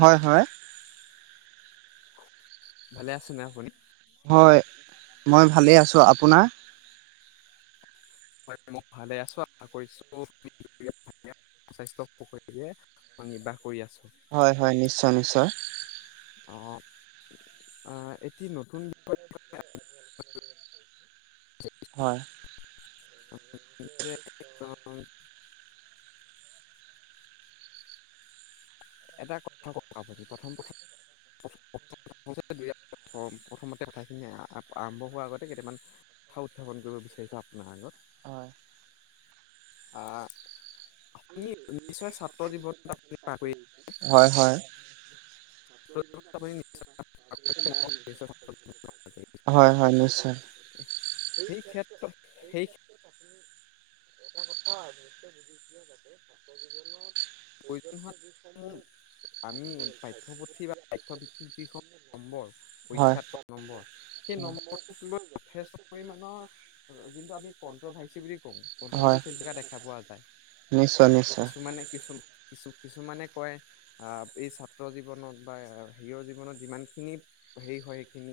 হয় হয় ভালে আছেনে আপুনি হয় মই ভালে আছো আপোনাৰ মই ভালে আছো আশা কৰিছো স্বাস্থ্য নিৰ্বাহ কৰি আছো হয় হয় নিশ্চয় নিশ্চয় অঁ এটি নতুন বিষয় হয় যে অঁ এটা কথা ক আপুনি প্ৰথম কথা প্ৰথমতে কথাখিনি আৰম্ভ হোৱাৰ আগতে কেইটামান কথা উত্থাপন কৰিব বিচাৰিছো আপোনাৰ আগত হয় অঁ আপুনি নিশ্চয় জীৱন কৰি হয় হয় প্ৰত্যেক কে হয়-হয় নিশ্চয়। সেই ক্ষেত্ৰত সেই এটা কথা অৱশ্যে বুজিছেই যাতে ছাত্ৰ জীৱনত [inaudible] প্ৰয়োজন হোৱা যি সমূহ আমি আজি পাঠ্যপুথি বা পাঠ্যপুথিৰ পাঠ্যভিত্তিক যিসমূহ যিখিনি নম্বৰ পৰীক্ষাত পোৱা নম্বৰ সেই নম্বৰটোক লৈ যথেষ্ট পৰিমাণৰ [unintelligible] কন্টভাৰজি চলি থকা দেখা পোৱা যায়, নিশ্চয় নিশ্চয় কিছুমানে কিছু কিছু কিছুমানে কয়, এই ছাত্ৰ জীৱনত বা সেই জীৱনত যিমানখিনি হেৰি হয় সেইখিনি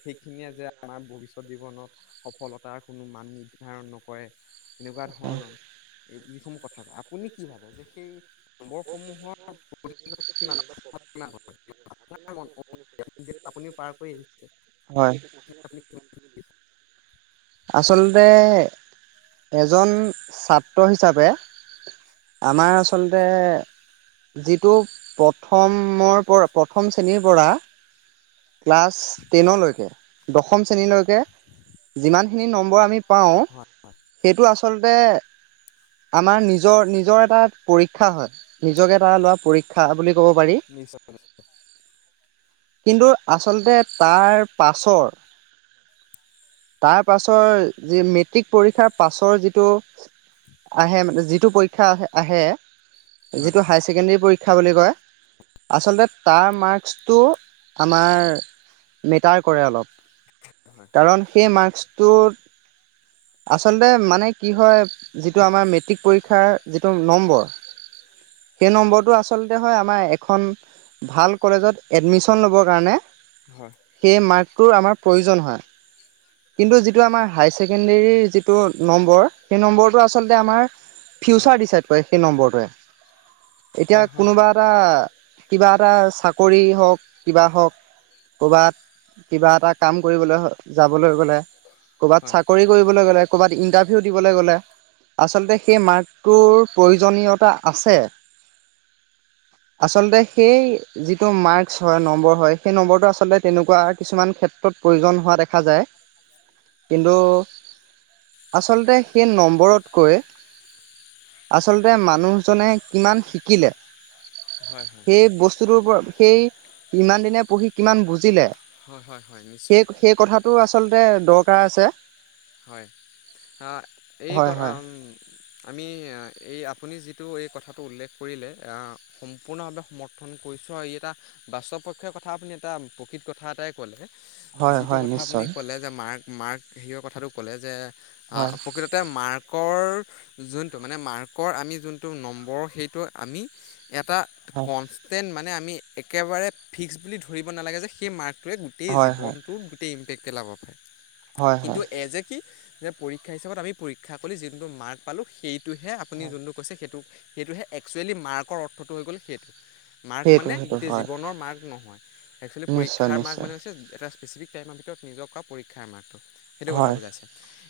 সেইখিনিয়ে যে আমাৰ ভৱিষ্যত জীৱনত সফলতাৰ কোনো মান নিৰ্ধাৰণ নকৰে। এনেকুৱা হয় ধৰণৰ যিসমূহ কথা কয় আপুনি কি ভাবে যে সেই নম্বৰসমূহৰ প্ৰয়োজনীয় কিমান নম্বৰসমূহৰ বা প্ৰভাৱ কিমান হয় আপোনাৰ ম অনুসৰি আপুনি যিহেতু আগত পাৰ গৈছে [unintelligible] [unintelligible] আ [unintelligible] [unintelligible] আচলতে এজন ছাত্ৰ হিচাপে আমাৰ আচলতে যিটো প্ৰথমৰ পৰা প্ৰথম শ্ৰেণীৰ পৰা ক্লাছ টেনলৈকে দশম শ্ৰেণীলৈকে যিমান খিনি নম্বৰ আমি পাওঁ, হয় এইটো আচলতে আমাৰ নিজৰ-নিজৰ এটা পৰীক্ষা হয়, নিজকে এটা লোৱা পৰীক্ষা বুলি ক'ব পাৰি [unintelligible] নিশ্চয়-নিশ্চয়, কিন্তু আচলতে তাৰ পাছৰ, তাৰ পাছৰ যি মেট্ৰিক পৰীক্ষাৰ পাছৰ যিটো আহে, মানে যিটো পৰীক্ষা আহে, হয় যিটো হায়াৰ ছেকেণ্ডেৰী পৰীক্ষা বুলি কয় আচলতে তাৰ মাৰ্কচটো আমাৰ মেটাৰ কৰে অলপ। হয় হয় কাৰণ সেই মাৰ্কচ আচলতে মানে কি হয়, যিটো আমাৰ মেট্ৰিক পৰীক্ষাৰ যিটো নম্বৰ, সেই নম্বৰটো আচলতে হয় আমাৰ এখন ভাল কলেজত এডমিশন ল'বৰ কাৰণে হয় সেই মাৰ্কটোৰ আমাৰ প্ৰয়োজন হয়। কিন্তু যিটো আমাৰ হায়াৰ ছেকেণ্ডেৰীৰ যিটো নম্বৰ, সেই নম্বৰটো আচলতে আমাৰ হয় ফিউচাৰ ডিচাইড কৰে সেই নম্বৰটোৱে। এতিয়া হয় হয় কোনোবা এটা কিবা এটা চাকৰি হওক কিবা হওক ক'ৰবাত কিবা এটা কাম কৰিবলৈ যাবলৈ গ'লে ক'ৰবাত হয় চাকৰি কৰিবলৈ গ'লে, ক'ৰবাত ইণ্টাৰভিউ দিবলৈ গ'লে, আচলতে সেই মাৰ্ক তোৰ প্ৰয়োজনীয়তা আছে, আচলতে সেই যিটো মাৰ্কচ হয়, নম্বৰ হয় সেই নম্বৰটো আচলতে তেনেকুৱা কিছুমান ক্ষেত্ৰত প্ৰয়োজন হোৱা দেখা যায় কিন্তু, আচলতে সেই নম্বৰতকৈ আচলতে মানুহজনে কিমান শিকিলে হয় সেই বস্তুটোৰ পৰা, সেই ইমান দিনে পঢ়ি, কিমান বুজিলে হয় হয় হয় নিশ্চয় সেই-সেই কথাটো আচলতে দৰ আছে হয়, অ এই হয় কৰ হয় আম আমি এই আপুনি যিটো এই কথাটো উল্লেখ কৰিলে অ সম্পূৰ্ণভাৱে সমৰ্থন কৰিছোঁ আৰু ই এটা বাস্তৱপক্ষৰ কথা আপুনি এটা প্ৰকৃত কথা এটাই ক'লে হয় যিটো হয় কথা আপুনি নিশ্চয় ক'লে যে মাৰ্ক-মাৰ্ক [unintelligible] কথাটো কলে যে অ, হয় প্ৰকৃততে মাৰ্কৰ যোনটো, মানে মাৰ্কৰ আমি যোনটো নম্বৰ সেইটো আমি এটা হয় কনষ্টেণ্ট মানে আমি একেবাৰে ফিক্স বুলি ধৰিব নালাগে যে সেই মাৰ্ক টোৱে গোটেই হয় হয় জীৱনটোত গোটেই [unintelligible] হয় কিন্তু হয়। এ যে কি যে পৰীক্ষা হিচাপত আমি পৰীক্ষা কৰি যোনটো মাৰ্ক পালোঁ সেই তটোহে আপুনি হয় যোনটো কৈছে সেইটো। সেইটোহে একচুৱেলি মাৰ্কৰ অৰ্থটো হৈ গ'ল সেইটো। মাৰ্ক সেইটো মানে সেইটো গোটেই হয় জীৱনৰ মাৰ্ক নহয়। একসুৱেলী নিশ্চয় পৰীক্ষাৰ মাৰ্ক নিশ্চয় মানে হৈছে এটা স্পেচিফিক। মাহ ভিতৰত নিজক কৰা পৰীক্ষাৰ মাৰটোত সেইটো কথা হয় বুজাইছে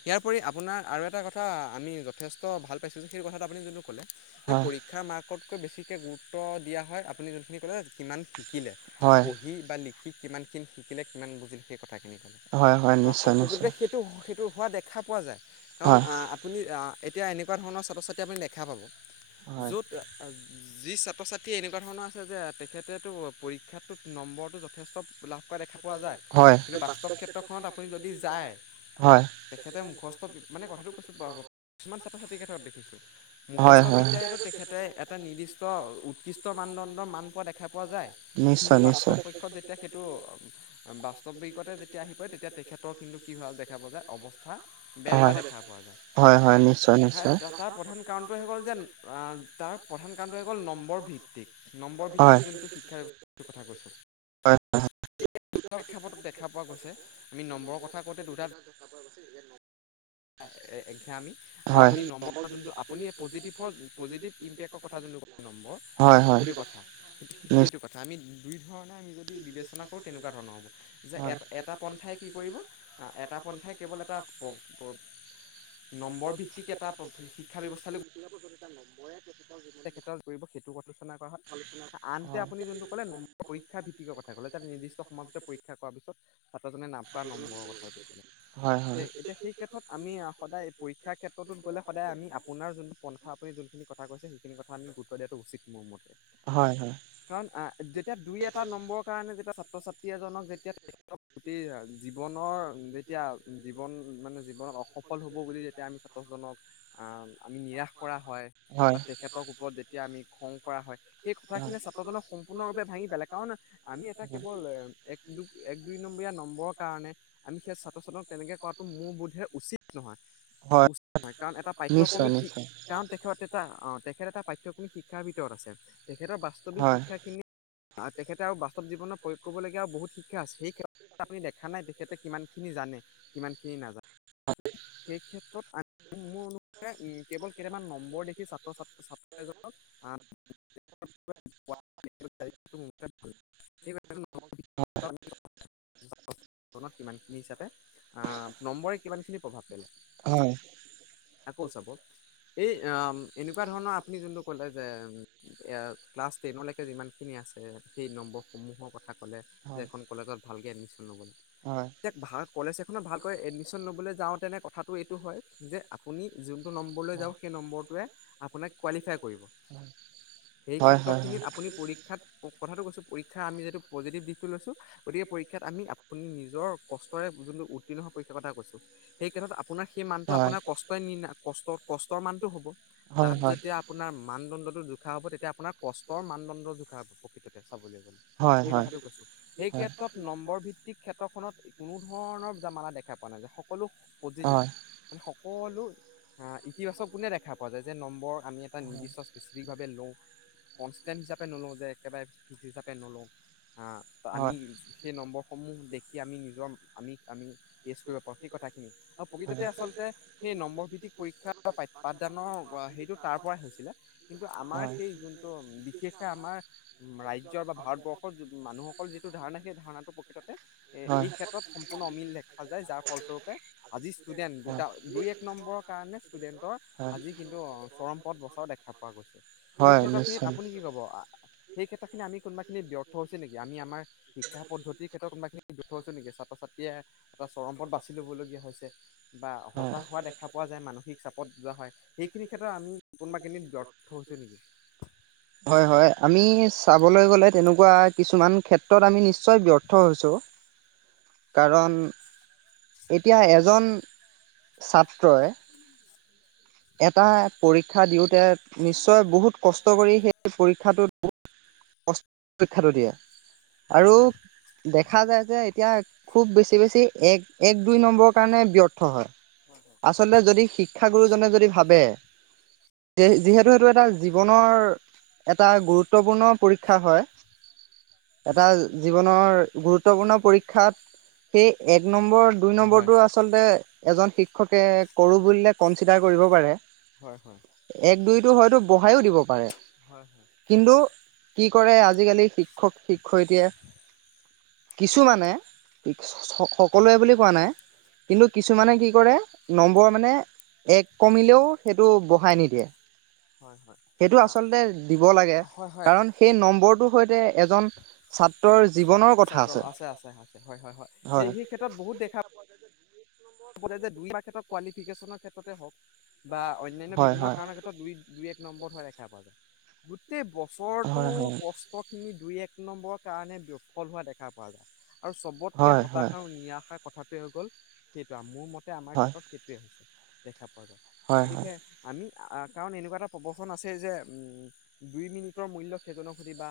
ইয়াৰ উপৰি আপোনাৰ আৰু এটা কথা আমি যথেষ্ট ভাল পাইছোঁ যে সেই কথাটো আপুনি যোনটো ক'লে যে হয়। পৰীক্ষাৰ মাৰ্কতকৈ বেছিকৈ গুৰুত্ব দিয়া হয় আপুনি যোনখিনি ক'লে কিমান শিকিলে হয় পঢ়ি বা লিখি কিমানখিনি শিকিলে কিমান বুজিলে সেই কথাখিনি ক'লে হয় হয় নিশ্চয় প্ৰকতে। সেইটো সেইটো হোৱা নিশ্চয়। দেখা পোৱা যায় কাৰণ হয়। আপুনি এতিয়া এনেকুৱা ধৰণৰ ছাত্ৰ ছাত্ৰী আপুনি দেখা পাব, হয়, য'ত যি ছাত্ৰ ছাত্ৰীয়ে এনেকুৱা ধৰণৰ আছে যে তেখেতততো পৰীক্ষাতটোত নম্বৰটো যথেষ্ট লাভ কৰা দেখা পোৱা যায় হয়, কিন্তু বাস্তৱ ক্ষেত্ৰখনত আপুনি যদি াৰ হয়, তেখেতে মুখস্থ মানে কথাটো কৈছোঁ কিছুমান ছাত্ৰ ছাত্ৰীৰ ক্ষেত্ৰত দেখিছোঁ হয়, মুখস্থ হয়, বিদ্যালো তেখেতে এটা নিৰ্দিষ্ট উৎকৃষ্ট মানদণ্ডৰ মান পোৱা দেখা পোৱা যায় কিন্তু নিশ্চয়, বাস্তৱ নিশ্চয়। পক্ষত যেতিয়া সেইটো বাস্তৱ বিকতে যেতিয়া আহি পৰে তেতিয়া তেখেতৰ। কিন্তু [unintelligible] কি হ দেখা পোৱা যায় অৱস্থা বেয়া হোৱা হয়, দেখা পোৱা হয়, হয়, নিশ্চয়, যায় নিশ্চয়, তাৰ প্ৰধান কাৰণটো হৈ গ'ল যে তাৰ প্ৰধান কাৰণটো হৈ গ'ল নম্বৰ ভিত্তিক নম্বৰ ভিত্তিত হয়, যোনটো শিক্ষা ব্যৱস্থ কথা কৈছোঁ। হয়, ক্ষাপটত দেখা পোৱা গৈছে আমি নম্বৰৰ কথা। কথা প্ৰতি দু দেখা প [unintelligible] এঘা আমি আৰু হয়, আপুনি নম্বৰৰ যোনটো আপুনি পজিটিভৰ পজিটিভ ইম্পেক্টৰ কথা যোনটো কয় নম্বৰ হয়, হয়, সেইটো কথা সেইটো নিশ্চয়। কথা আমি। দুই ধৰণে আমি যদি বিবেচনা কৰোঁ তেনেকুৱা ধৰণৰ হ'ব। যে হয়, এটা এটা পন্থাই কি কৰিব, এটা পন্থাই কেৱল এটা প্ৰ নম্বৰ ভিত্তিক এটা শিক্ষা ব্যৱস্থালৈ [unintelligible] নম্বৰে তেখেতৰ কৰিব সেইটো কলোচনা কৰা হয়, আন হাতে আপুনি যোনটো কলে ন, পৰীক্ষাৰ ভিত্তি থা ক তাত নিৰ্দিস্ত সমাজতে পৰীক্ষা কৰাৰ পিছত জনে নাম কৰা নম্বৰৰ কথাটোক ক'লে। হয়, হয়, হয়। সেই এতিয়া সেই ক্ষেত্ৰত আমি সদায় পৰীক্ষাৰ ক্ষেত্ৰটোত গ'লে সদায় আমি আপোনাৰ যোনটো পন্থা, আপুনি যোনখিনি কথা কৈছে আমি গুৰুত্ব দিয়াটো উচিত মোৰ মতে। হয়, কাৰণ আ যেতিয়া দুই এটা নম্বৰৰ কাৰণে যেতিয়া ছাত্ৰ ছাত্ৰী এজনক যেতিয়া গোটেই জীৱনৰ যেতিয়া জীৱন মানে জীৱনত অসফল হ'ব বুলি যেতিয়া আমি ছাত্ৰজনক আ আমি নিৰাশ কৰা হয় হয়, তেখেতক ওপৰত যেতিয়া আমি খং কৰা হয়, সেই হয়, হয়। কথাখিনিয়ে ছাত্ৰজনক সম্পূৰ্ণৰূপে ভাঙি পেলাই, কাৰণ আমি এটা কেৱল এক এক দুই নম্বৰিয়া কাৰণে, আমি সেই ছাত্ৰজনক তেনেকৈ কৰাটো মোৰ বোধে উচিত নহয় হয়, উচিত নহয়, কাৰণ এটা নিশ্চয়, পাঠ্যক্ৰমিক শিক নিশ্চয়, কাৰণ তেখেত এটা অ তেখেত এটা পাঠ্যক্ৰমিক শিক্ষাৰ ভিতৰত আছে। তেখেতৰ বাস্তৱিক হয়, শিক্ষাখিনি তেখেতে আৰু বাস্তৱ জীৱনৰ প্ৰয়োগ কৰিবলগীয়া আৰু বহুত শিক শিক্ষা আছে। সেই ক্ষেত্ৰত আপুনি দেখা নাই তেখেতে কিমানখিনি জানে, কিমান কি নাজা সেই ক্ষেত্ৰত আ, মোৰ [unintelligible] কেৱল কেইটামান নম্বৰ দেখি চা [unintelligible] অ [unintelligible] কিমানখিনি হিচাপে, আ নম্বৰে কিমানখিনি প্ৰভাৱ পেলায়। হয়, আকৌ চাব, এই উম তেনেকুৱা ধৰণৰ আপুনি যোনটো ক'লে যে, এয়া ক্লাছ টেনৰলৈকে যিমানখিনি আছে, সেই নম্বৰসমূহৰ কথা ক'লে, হয়, যে হয়। এখন কলেজত ভালকে এডমিশ্বন লবলে হয়, হয়, কলেজ এখনত ভালকৈ এডমিশ্বন লবলৈ যাওঁতেনে কথাটো এইটো হয়, যে আপুনি যোনটো নম্বৰলৈ হয়, যাওঁক সেই নম্বৰটোৱে আপোনাক কোৱালিফাই কৰিব। সেই হয়, ক্ষেত্ৰখিনিত আপুনি পৰীক্ষাত, কথাটো কৈছোঁ পৰীক্ষাৰ আমি যিহেতু পজিটিভ দিশটো লৈছোঁ গতিকে পৰীক্ষাত আমি আপুনি নিজৰ কষ্টৰে যোনটো উত্তীৰ্ণ হোৱাৰ পৰীক্ষাৰ কথা কৈছো। সেই ক্ষেত্ৰত আপোনাৰ সেই মানটো আপোনাৰ কষ্টই ক-কষ্টৰ মানটো হব। তাত হয়, হয়, যেতিয়া আপোনাৰ মানদণ্ডটো জোখা হ'ব তেতিয়া আপোনাৰ কষ্টৰ মানদণ্ড জোখা হয় প্ৰকৃততে চাবলৈ গ'লে, হয়, সেই হয়। কথাটো কৈছো। সেই এই ক্ষেত্ৰত নম্বৰ ভিত্তিক ক্ষেত্ৰখনত কোনো ধৰণৰ জামালা দেখা পোৱা নাযাই। সকলো পজিটিভ, হয়। মানে সকলো আ ইতিবাচক কোনে দেখা পোৱা যায় যে নম্বৰ আমি এটা নিৰ্দিষ্ট স্পেচিফিকভাৱে লওঁ কনছস্তেণ্ট হিচাপে নলওঁ, যে একেবাৰে ফিক্স হিচাপে নলওঁ। হা, ত' আমি হয়। সেই নম্বৰসমূহ দে কি আমি নিজৰ আমি, আমি েষ্ট কৰিব পাৰোঁ সেই কথাখিনি আৰু প্ৰকৃততে হয়। আচলতে সেই নম্বৰ ভিত্তিক পৰীক্ষাা পাঠদানৰ সেইটো তাৰ পৰাৰাই হৈছিলে কিন্তু আমাৰ সেই যোনটো বিশেষকৈ আমাৰ ৰাজ্যৰ বা ভাৰতবৰ্ষৰ মানুহসকল যিটো ধাৰণা সেই ধাৰণাটো প্ৰকৃততে এই ক্ষেত্ৰত সম্পূৰ্ণ অমিল দেখে। এ দেখা যায় যাৰ ফলস্বৰূপে আজি ষ্টুডেন্ট দুটা দুই এক নম্বৰৰ কাৰণে ষ্টুডেন্টৰ আজি কিন্তু চৰম পথ বচাও দেখা পোৱা গৈছে সেই ক্ষেত্ৰ খিনিত আপুনি কি ক'ব? সেই ক্ষেত্ৰ খিনি আমি কোনোবা খিনি ব্যৰ্থ হৈ হৈছে নেকি? আমি আমাৰ শিক্ষা পদ্ধতিৰ ক্ষেত্ৰত কোনোবা খিনি ব্যৰ্থ হৈছো নেকি ছাত্ৰ ছাত্ৰীয়ে এটা চৰম পত বাচি ল'বলগীয়া হৈছে বা হতাশ হোৱা দেখা পোৱা যায় মানসিক চাপত যোৱা হয়। সেইখিনি ক্ষেত্ৰত আমি কোনোবাখিনিত ব্যৰ্থ হৈছোঁ নেকি? বলৈ গ'লে। তেনেকুৱা কিছুমান ক্ষেত্ৰত আমি নিশ্চয় ব্যৰ্থ হৈছো। কাৰণ। এতিয়া এজন ছাত্ৰই এটা। পৰীক্ষা দিওঁতে নিশ্চয় বহুত কষ্ট কৰি সেই পৰীক্ষাটোত কষ্টত পৰীক্ষা টো দিয়ে। হয় আৰু হয় দেখা যায় যে এতিয়া খুব বেছি। আটাতকৈ বেছি। এক এক দুই নম্বৰৰ কাৰণে ব্যৰ্থ হয়। আচলতে যদি শিক্ষাগুৰুজনে যদি ভাৱে যিহেতু সেইটো এটা জীৱনৰ এটা গুৰুত্বপূৰ্ণ পৰীক্ষা হয় এটা জীৱনৰ গুৰুত্বপূৰ্ণ পৰীক্ষাত সেই। এক নম্বৰ দুই হয় নম্বৰটো আচলতে। শিক্ষকে কৰোঁ বুলিলে কনচিডাৰ কৰিব পাৰে হয় হয় এক দুইটো হয়তো বঢ়াই ও দিব পাৰে হয় হয় কিন্তু কি কৰে আজিকালি শিক্ষক শিক্ষয়িত্ৰীয়ে। কিছু মানে কি। সকলোৱে বুলি কোৱা নাই কিন্তু কিছুমানে কি কৰে নম্বৰ মানে এক কমিলেও সেইটো বঢ়াই নিদিয়ে হয় হয় সেইটো আ, আচলতে দিব লাগে হয় হয় কাৰণ সেই নম্বৰটোৰ সৈতে এজন ছাত্ৰৰ ছাত জীৱনৰ কথা ছাত্ৰ আছে আছে হয় হয় সেই হয়। সেই বহুত দেখা পোৱা যে দুই মাহ ক্ষেত্ৰত কোৱালিফিকেশ্যনৰ ক্ষেত্ৰতে হওঁক বা অনন্যা হয় বিভিন্ন হয় কাৰণৰ ক্ষেত্ৰত দুই দুই এক। নম্বৰ হোৱা দেখা পোৱা যায়। গোটেই হয় বছৰটোৰ হয় কষ্টখিনি। দুই এক নম্বৰৰ কাৰণে বিফল হোৱা দেখা পোৱা যায়। আৰু চবতকে হয় হতাশা আৰু নিৰাশাৰ কথা। কি হৈ গ'ল। সেইটো মোৰ মতে আমাৰ হয় হয় ক্ষেত্ৰত সেইটোৱে হৈছে। দেখা পা যায় হয় হয় গতিকে আমি। কাৰণ এনেকুৱা এটা প্ৰৱচন আছে যে, দুই মিনিটৰ মূল্য সেইজনক সুধিবা,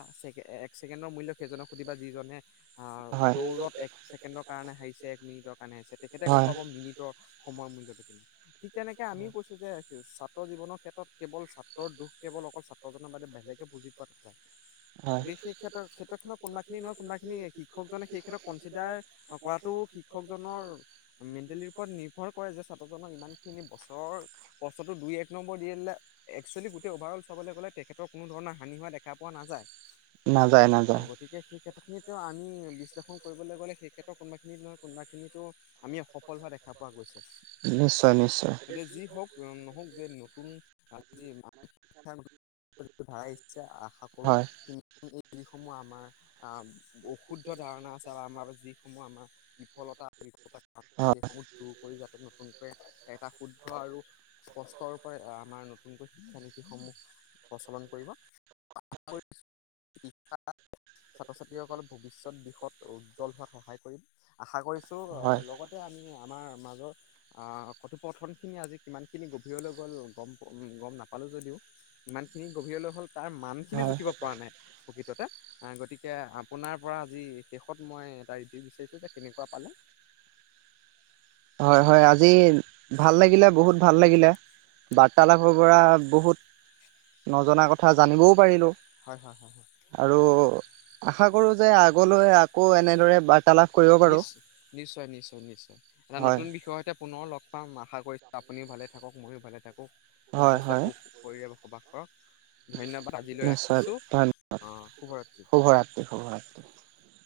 এক ছেকেণ্ডৰ মূল্য সেইজনক সুধিবা, যিজনে অ, হয়। দৌৰত এক ছেকেণ্ডৰ কাৰণে হাৰিছে, এক মিনিটৰ কাৰণে হালিছে। তেতিয়া গম হয় পাব মিনিটৰ সময়ৰ মূল্যটো কিনে, ঠিক তেনেকৈ আমিও কৈছোঁ যে ছাত্ৰ জীৱনৰ ক্ষেত্ৰত কেৱল ছাত্ৰৰ দুখ, কেৱল অকল ছাত্ৰ‌জন নম্বৰটো বেলেগকে বুজি পাইছা। অহ, বিশেষ কোনোবাখিনি নহয় ক্ষেত্ৰত কোনোবাখিনি শিক্ষকজনে সেই কোনোবাখিনি ক্ষেত্ৰত কনচিডাৰ নহয় কৰাটো কোনোবাখিনিৰ শিক্ষকজনৰ [unintelligible] মেণ্টেলিৰ ওপৰত নিৰ্ভৰ কৰে, যে ছাত্ৰজনক ইমানখিনি বছৰৰ-বছৰটো দুই-এক নম্বৰ দি দিলে, এক্সুৱেলি গোটেই অভাৰ-অল চাবলৈ গ'লে তেখেতৰ কোনো ধৰণৰ হা পানী হোৱা দেখা পোৱা নাযায়। নাযায় অ, নাযায় গতিকে সেই ক্ষেত্ৰতখিনিত কিয় আমি বিশ্লেষণ কৰিবলৈ গ'লে সেই ক্ষেত্ৰৰ কোনোবাখিনিত নহয় কোনোবাখিনিতো আমি সফল হোৱা দেখা পোৱা গৈছে। নিশ্চয় নিশ্চয় এতিয়া যি হওক নহওক যে নতুন আজিৰ ত ধ ইচছা আহ [inaudible] আশা কৰো হয় কি [unintelligible] এইসমূহ আমাৰ আ বহু অশুদ্ধ ধাৰণা আছে বা আমাৰ যিসমূহ আমাৰ বিফলতা হয় সেইসমূহ দূৰ কৰি যাতে নতুন [inaudible] হয় [unintelligible] এটা শুদ্ধ আৰু স্পষ্ট ৰূপৰে আমাৰ নতুনকৈ- শিক্ষা নীতিসমূহ প্ৰচলন কৰিব আৰু ছাত্ৰ-ছাত্ৰীসকল ভৱিষ্যত দিশত উজ্জ্বল হোৱাত সহায় কৰিম আশা কৰিছোঁ। হয় লগতে আমি আমাৰ মাজৰ আহ কথোপকথন খিনি আজি কিমান খিনি গভীৰলৈ গ'লোঁ গম নাপালো, যদিও ইমানখিনি গভীৰলৈ হ'ল তাৰ মানখিনি হয় জুখিব পৰা নাই, প্ৰকৃততে, গতিকে আপোনাৰ পৰা আজি শেষত মই এটা ৰিভিউ বিচাৰিছোঁ যে কেনেকুৱা পালে? হয়-হয় আজি ভাল লাগিলে বহুত ভাল লাগিলে, বাৰ্তালাপৰ পৰা বহুত নজনা কথা জনিবও পাৰিলো। হয় হয় হয় হয় আৰু আশা কৰোঁ যে, আগলৈ আকৌ এনেদৰে বাৰ্তালাপ কৰিব পাৰো। নিশ নিশ্চয় নিশ্চয় নিশ্চয় এটা হয় নতুন বিষয়ৰ সৈতে পুনৰ লগ পাম আশা কৰিছো, আপুনিও ভালে থাকক ময়ো ভালে থাকোঁ। হয় সুস্বাস্থ্য হয় সুখ কৰি বসবাস অ। ধন্যবাদ আজিলৈ নিশ্চয় ৰাখিছো, ধন্য অঁ শুভৰাত্ৰি [unintelligible]